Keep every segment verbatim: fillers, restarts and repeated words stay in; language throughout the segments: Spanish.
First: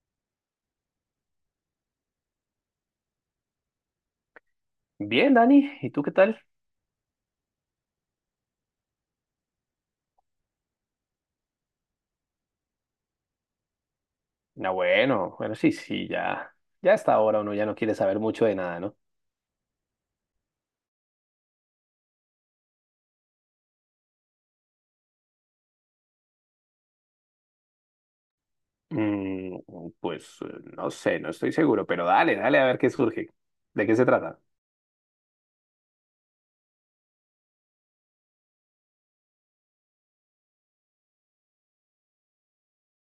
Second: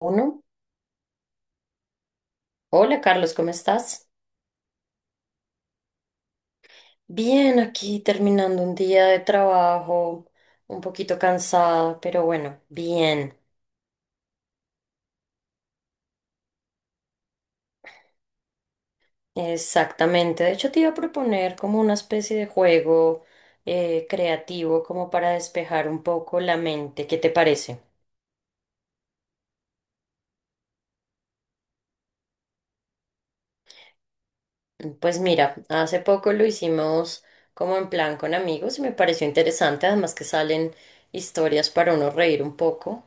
Uno. Hola Carlos, ¿cómo estás? Bien, Dani, ¿y tú qué tal? Bien, aquí terminando un día de trabajo, un poquito cansada, pero bueno, bien, Ah, bueno, bueno, sí, sí, ya, ya hasta ahora uno ya no quiere saber mucho de nada, ¿no? exactamente. De hecho, te iba a proponer como una especie de juego eh, creativo como para despejar un poco la mente. ¿Qué te parece? Mm, pues eh, no sé, no estoy seguro, pero dale, dale a ver qué surge. ¿De qué se trata? Pues mira, hace poco lo hicimos como en plan con amigos y me pareció interesante, además que salen historias para uno reír un poco.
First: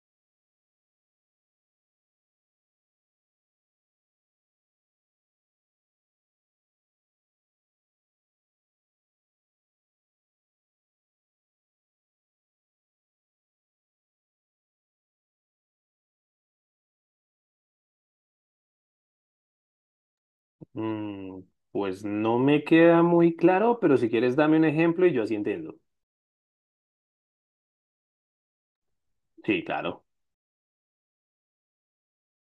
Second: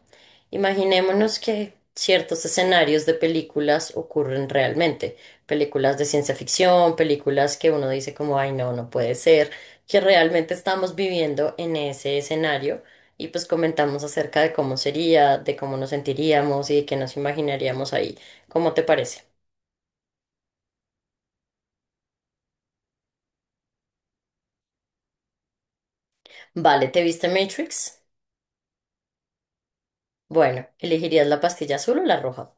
Imaginémonos que ciertos escenarios de películas ocurren realmente, películas de ciencia ficción, películas que uno dice como, ay, no, no puede ser, que realmente estamos viviendo en ese escenario y pues comentamos acerca de cómo sería, de cómo nos sentiríamos y de qué nos imaginaríamos ahí. ¿Cómo te parece? Mm, pues no me queda muy claro, pero si quieres dame un ejemplo y yo así entiendo. Vale, ¿te viste Matrix? Sí, claro. Bueno, ¿elegirías la pastilla azul o la roja?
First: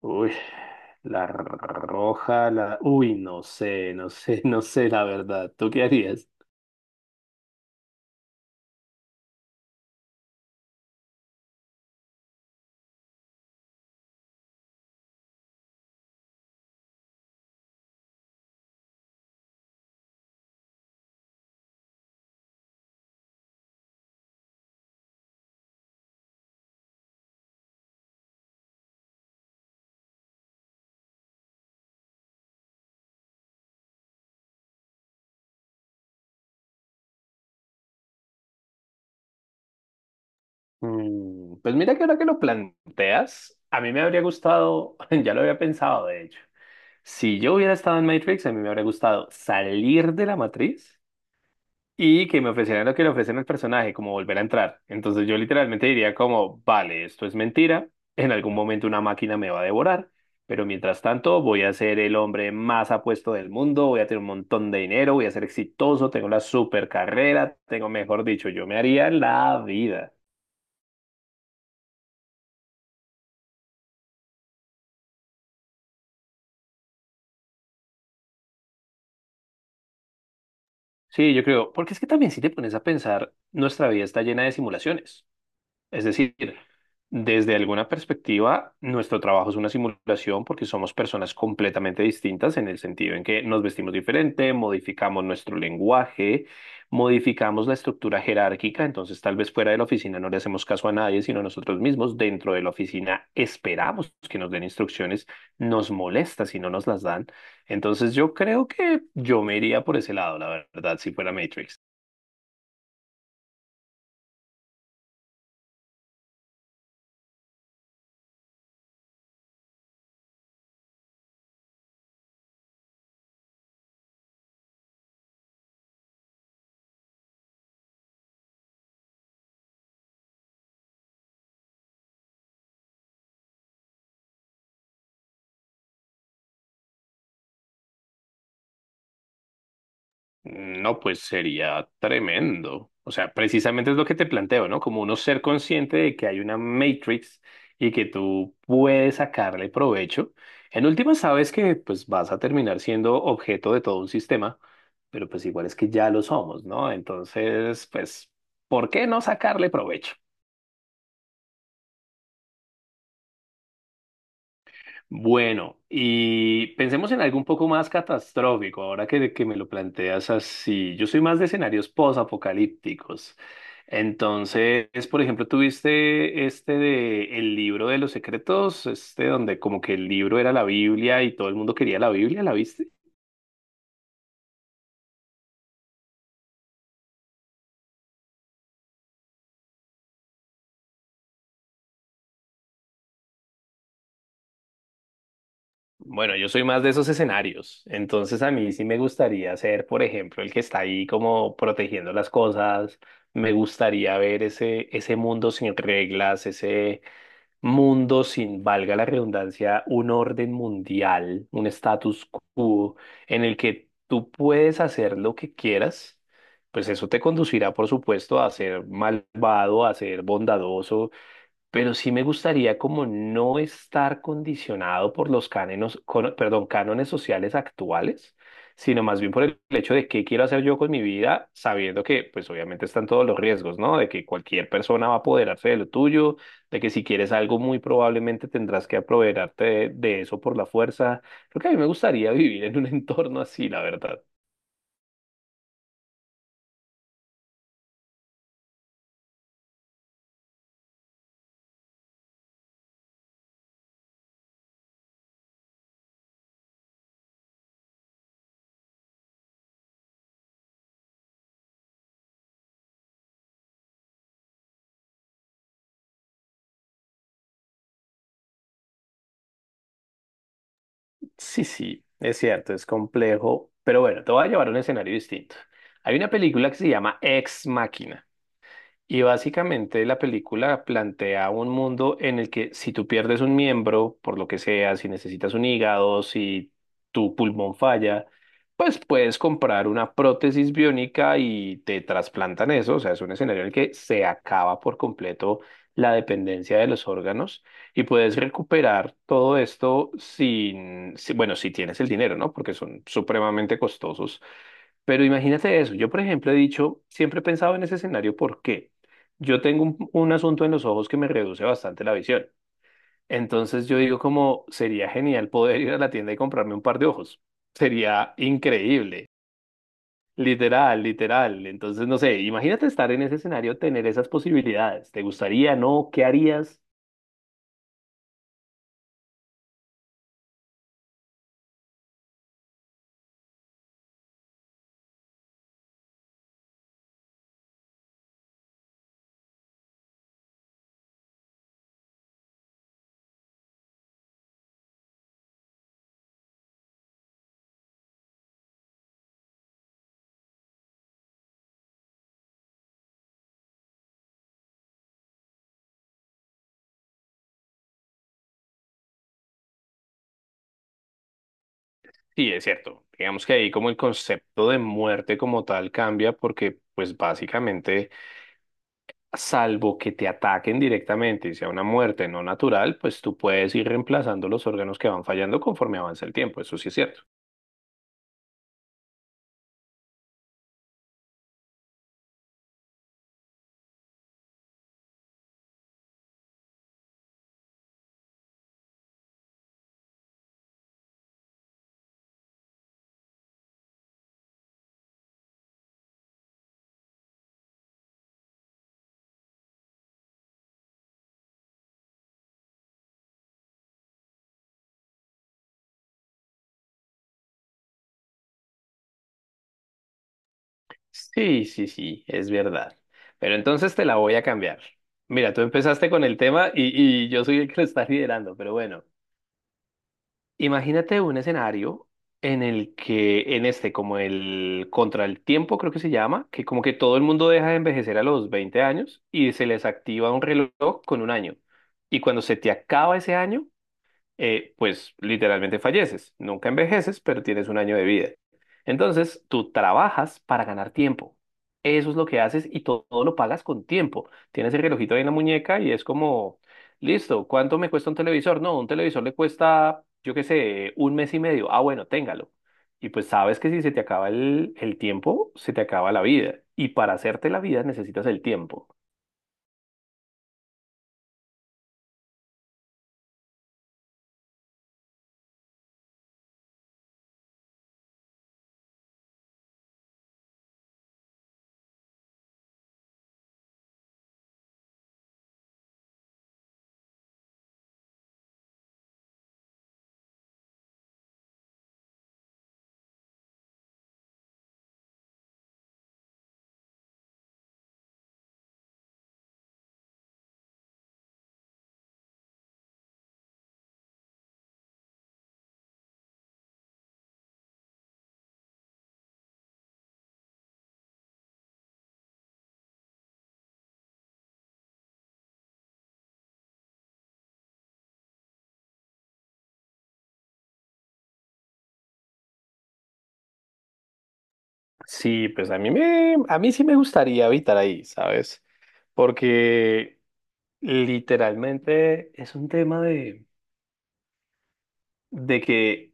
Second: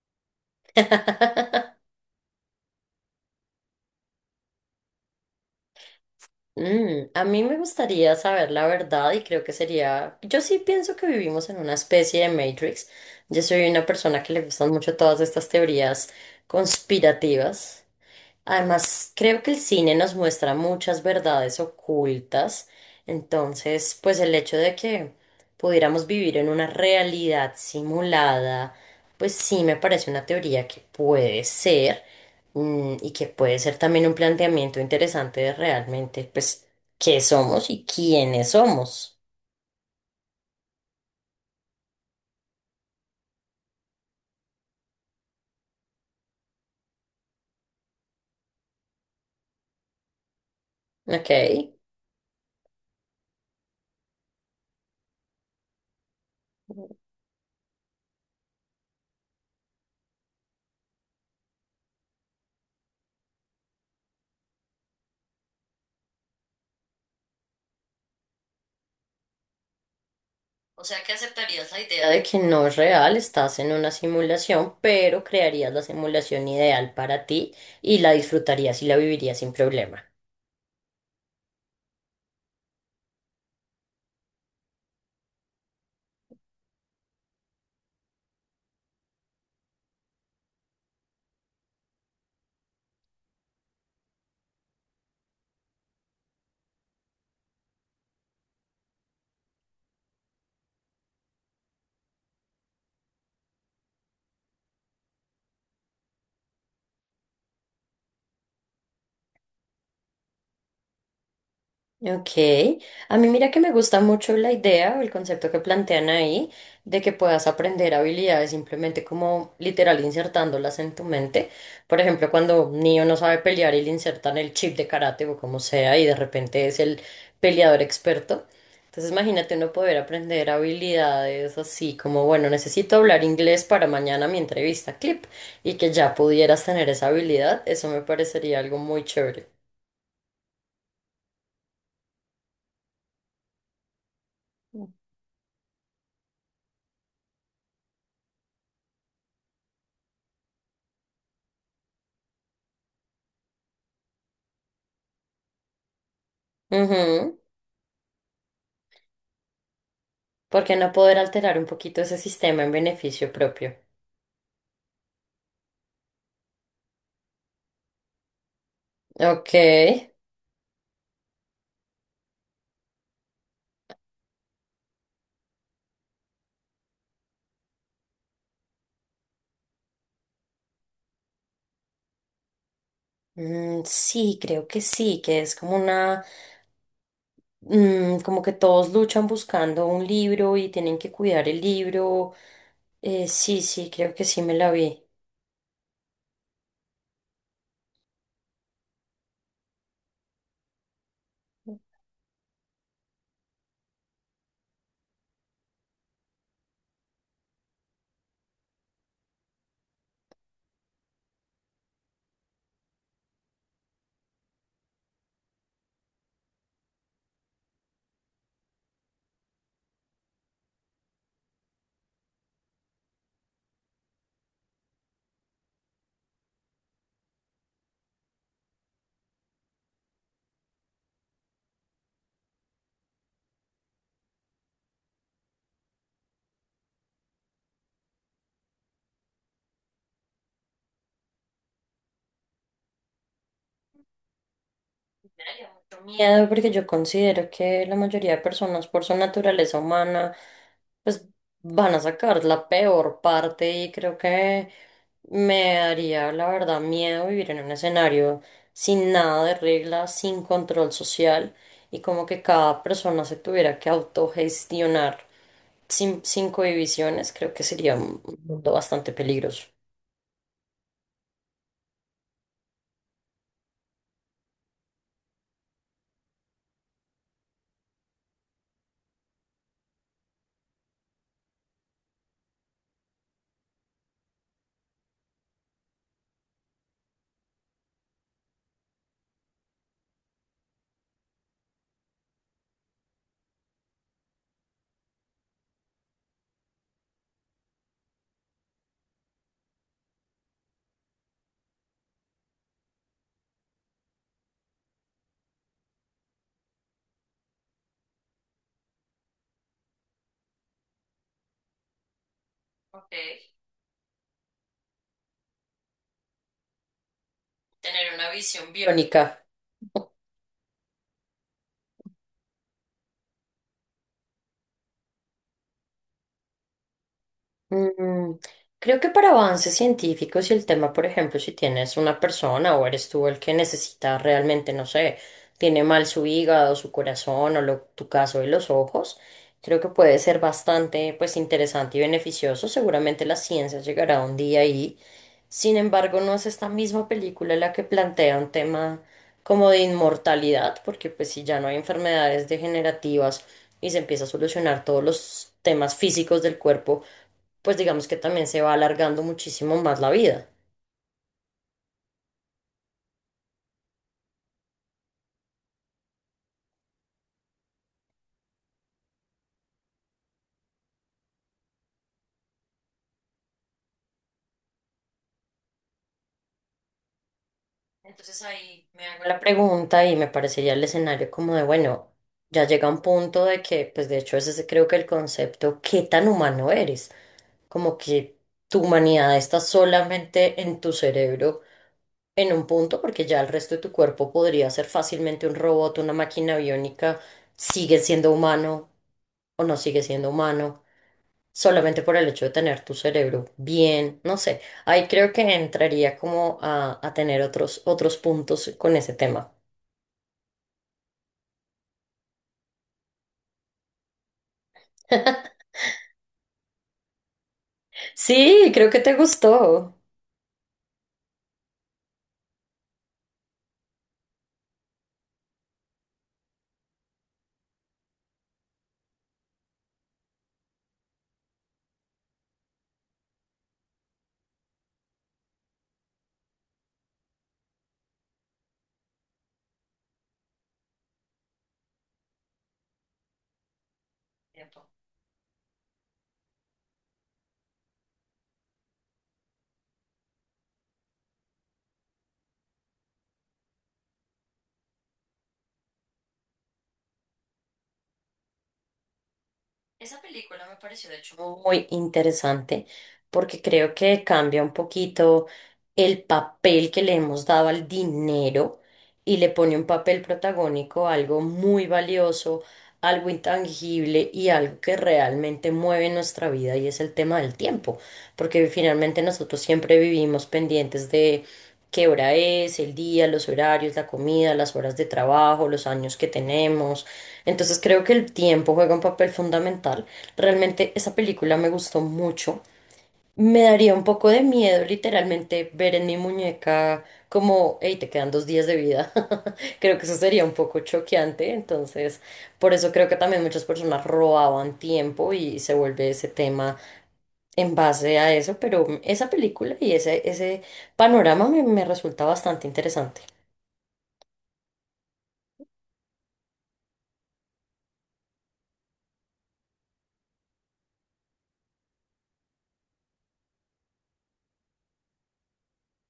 Uy, la r- roja, la... Uy, no sé, no sé, no sé la verdad. ¿Tú qué harías? Mm, a mí me gustaría saber la verdad y creo que sería, yo sí pienso que vivimos en una especie de Matrix. Yo soy una persona que le gustan mucho todas estas teorías conspirativas. Además, creo que el cine nos muestra muchas verdades ocultas, entonces, pues el hecho de que pudiéramos vivir en una realidad simulada, pues sí me parece una teoría que puede ser mm, y que puede ser también un planteamiento interesante de realmente, pues, qué somos y quiénes somos. Mm, Pues mira que ahora que lo planteas, a mí me habría gustado, ya lo había pensado de hecho, si yo hubiera estado en Matrix, a mí me habría gustado salir de la matriz ¿Ok? y que me ofrecieran lo que le ofrecen al personaje, como volver a entrar. Entonces yo literalmente diría como, vale, esto es mentira, en algún momento una máquina me va a devorar, pero mientras tanto voy a ser el hombre más apuesto del mundo, voy a tener un montón de dinero, voy a ser exitoso, tengo la super carrera, tengo, mejor dicho, yo me haría la vida. O sea que aceptarías la idea de que no es real, estás en una simulación, pero crearías la simulación ideal para ti y la disfrutarías y la vivirías sin problema. Sí, yo creo, porque es que también si te pones a pensar, nuestra vida está llena de simulaciones. Es decir, desde alguna perspectiva, nuestro trabajo es una simulación porque somos personas completamente distintas en el sentido en que nos vestimos diferente, modificamos nuestro lenguaje, modificamos la estructura jerárquica, entonces tal vez fuera de la oficina no le hacemos caso a nadie, sino a nosotros mismos. Dentro de la oficina esperamos que nos den instrucciones, nos molesta si no nos las dan. Entonces yo creo que yo me iría por ese lado, la verdad, si fuera Matrix. Ok, a mí mira que me gusta mucho la idea o el concepto que plantean ahí de que puedas aprender habilidades simplemente como literal insertándolas en tu mente. Por ejemplo, cuando un niño no sabe pelear y le insertan el chip de karate o como sea y de repente es el peleador experto. Entonces imagínate uno poder aprender habilidades así como, bueno, necesito hablar inglés para mañana mi entrevista clip y que ya pudieras tener esa habilidad, eso me parecería algo muy chévere. No, pues sería tremendo. O sea, precisamente es lo que te planteo, ¿no? Como uno ser consciente de que hay una matrix y que tú puedes sacarle provecho. En última sabes que pues vas a terminar siendo objeto de todo un sistema, pero pues igual es que ya lo somos, ¿no? Ujú. Entonces, pues, ¿por qué no sacarle provecho? ¿Porque no poder alterar un poquito ese sistema en beneficio propio? Bueno, y pensemos en algo un poco más catastrófico, ahora que, que Ok. me lo planteas así. Yo soy más de escenarios posapocalípticos. Entonces, por ejemplo, tuviste este de el libro de los secretos, este donde como que el libro era la Biblia y todo el mundo quería la Biblia, ¿la viste? Mm, sí, creo que sí, que es como una, mm, como que todos luchan buscando un libro y tienen que cuidar el libro. Eh, sí, sí, creo que sí me la vi. Bueno, yo soy más de esos escenarios. Entonces, a mí sí me gustaría ser, por ejemplo, el que está ahí como protegiendo las cosas. Me gustaría ver ese, ese mundo sin reglas, ese mundo sin, valga la redundancia, un orden mundial, un status quo en el que tú puedes hacer lo que quieras, pues eso te conducirá, por supuesto, a ser malvado, a ser bondadoso, pero sí me gustaría como no estar condicionado por los cánones, cono- perdón, cánones sociales actuales, sino más bien por el hecho de qué quiero hacer yo con mi vida, sabiendo que pues obviamente están todos los riesgos, ¿no? De que cualquier persona va a apoderarse de lo tuyo, de que si quieres algo muy probablemente tendrás que apoderarte de, de eso por la fuerza. Creo que a mí me gustaría vivir en un entorno así, la verdad. Me daría mucho miedo porque yo considero que la mayoría de personas por su naturaleza humana pues van a sacar la peor parte y creo que me daría la verdad miedo vivir en un escenario sin nada de reglas, sin control social y como que cada persona se tuviera que autogestionar sin, sin cohibiciones, creo que sería un mundo bastante peligroso. Sí, sí, es cierto, es complejo, pero bueno, te voy a llevar a un escenario distinto. Hay una película que se llama Ex Machina. Y básicamente la película plantea un mundo en el que si tú pierdes un miembro, por lo que sea, si necesitas un hígado, si tu pulmón falla, pues puedes comprar una prótesis biónica y te trasplantan eso. O sea, es un escenario en el que se acaba por completo la dependencia de los órganos y puedes recuperar todo esto sin, si- bueno, si tienes el dinero, ¿no? Porque son supremamente costosos pero imagínate eso. Yo, por ejemplo, he dicho, siempre he pensado en ese escenario porque yo tengo un, un asunto en los ojos que me reduce bastante la visión. Ok. Entonces yo digo como sería genial poder ir a la tienda y comprarme un par de ojos. Tener una Sería visión increíble. biónica. Literal, literal. Entonces, no sé, imagínate estar en ese escenario, tener esas posibilidades. ¿Te gustaría, no? ¿Qué harías? Mm, creo que para avances científicos y el tema, por ejemplo, si tienes una persona o eres tú el que necesita realmente, no sé, tiene mal su hígado, su corazón o lo, tu caso de los ojos, creo que puede ser bastante, pues, interesante y beneficioso. Seguramente la ciencia llegará un día ahí. Sin embargo, no es esta misma película la que plantea un tema como de inmortalidad, porque pues si ya no hay enfermedades degenerativas y se empieza a solucionar todos los temas físicos del cuerpo, pues digamos que también se va alargando muchísimo más la vida. Sí, es cierto. Digamos que ahí como el concepto de muerte como tal cambia porque pues básicamente... salvo que te ataquen directamente y sea una muerte no natural, pues tú puedes ir reemplazando los órganos que van fallando conforme avanza el tiempo, eso sí es cierto. Entonces ahí me hago la pregunta y me parecería el escenario como de, bueno, ya llega un punto de que, pues de hecho ese es creo que el concepto, ¿qué tan humano eres? Como que tu humanidad está solamente en tu cerebro en un punto, porque ya el resto de tu cuerpo podría ser fácilmente un robot, una máquina biónica, sigue siendo humano o no sigue siendo humano, solamente por el hecho de tener tu cerebro bien, no sé, ahí creo que entraría como a, a tener otros, otros puntos con ese tema. Sí, sí, sí, es verdad. Pero entonces te la voy a cambiar. Mira, tú empezaste con el tema y, y yo soy el que lo está liderando, pero Sí, creo que bueno, te gustó. imagínate un escenario en el que, en este, como el contra el tiempo, creo que se llama, que como que todo el mundo deja de envejecer a los veinte años y se les activa un reloj con un año. Y cuando se te acaba ese año, eh, pues literalmente falleces. Nunca envejeces, pero tienes un año de vida. Entonces, tú trabajas para ganar tiempo. Eso es lo que haces y to- todo, lo pagas con tiempo. Tienes el relojito ahí en la muñeca y es como, listo, ¿cuánto me cuesta un televisor? No, un televisor le cuesta, yo qué sé, un mes y medio. Ah, bueno, téngalo. Y pues sabes que si se te acaba el, el tiempo, se te acaba la vida. Y para hacerte la vida necesitas el tiempo. Esa película me pareció de hecho muy interesante porque creo que cambia un poquito el papel que le hemos dado al dinero y le pone un papel protagónico, algo muy valioso, algo intangible y algo que realmente mueve nuestra vida y es el tema del tiempo, porque finalmente nosotros siempre vivimos pendientes de qué hora es, el día, los horarios, la comida, las horas de trabajo, los años que tenemos. Entonces creo que el tiempo juega un papel fundamental. Realmente esa película me gustó mucho. Me daría un poco de miedo literalmente ver en mi muñeca como, hey, te quedan dos días de vida. Creo que eso sería un poco choqueante. Entonces, por eso creo que también muchas personas robaban tiempo y se vuelve ese tema en base a eso. Pero esa película y ese, ese panorama me, me resulta bastante interesante. Sí, pues a mí me, a mí sí me gustaría habitar ahí, ¿sabes? Porque literalmente es un tema de, de que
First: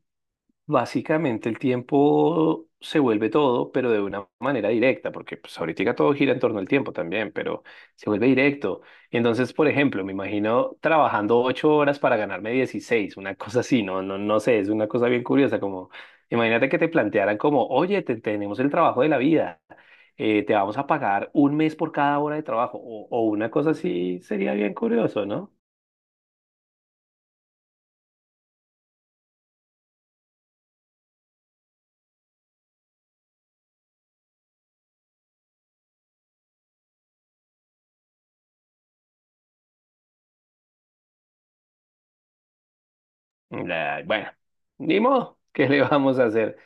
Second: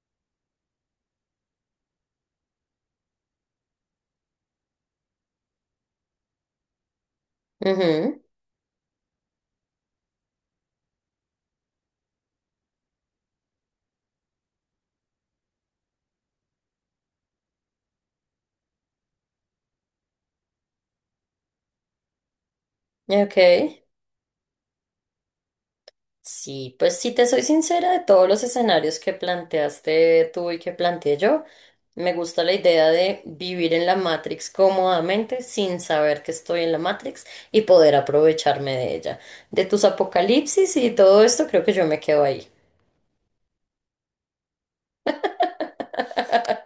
básicamente el tiempo se vuelve todo, pero de una manera directa, porque pues ahorita todo gira en torno al tiempo también, pero se Ujú. vuelve directo. Entonces, por ejemplo, me imagino trabajando ocho horas para ganarme dieciséis una cosa así, no, no, no sé, es una cosa bien curiosa, como imagínate que te plantearan como, oye, te- tenemos el trabajo de la vida, eh, te vamos a pagar un mes por cada hora de trabajo, o, o Ok. una cosa así, sería bien curioso, ¿no? Sí, pues si te soy sincera, de todos los escenarios que planteaste tú y que planteé yo, me gusta la idea de vivir en la Matrix cómodamente sin saber que estoy en la Matrix y poder aprovecharme de ella. De tus apocalipsis y todo esto, creo que yo me quedo ahí. La- bueno, ni modo, ¿qué le vamos a hacer?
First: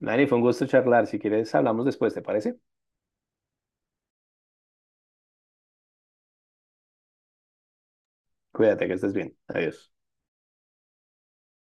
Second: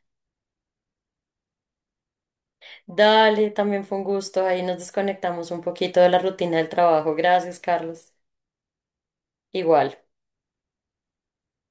Dani, fue un gusto charlar. Si quieres, hablamos después, ¿te parece? Dale, también fue un gusto. Ahí nos desconectamos un poquito de la rutina del trabajo. Gracias, Carlos. Cuídate, que estés bien. Igual. Adiós.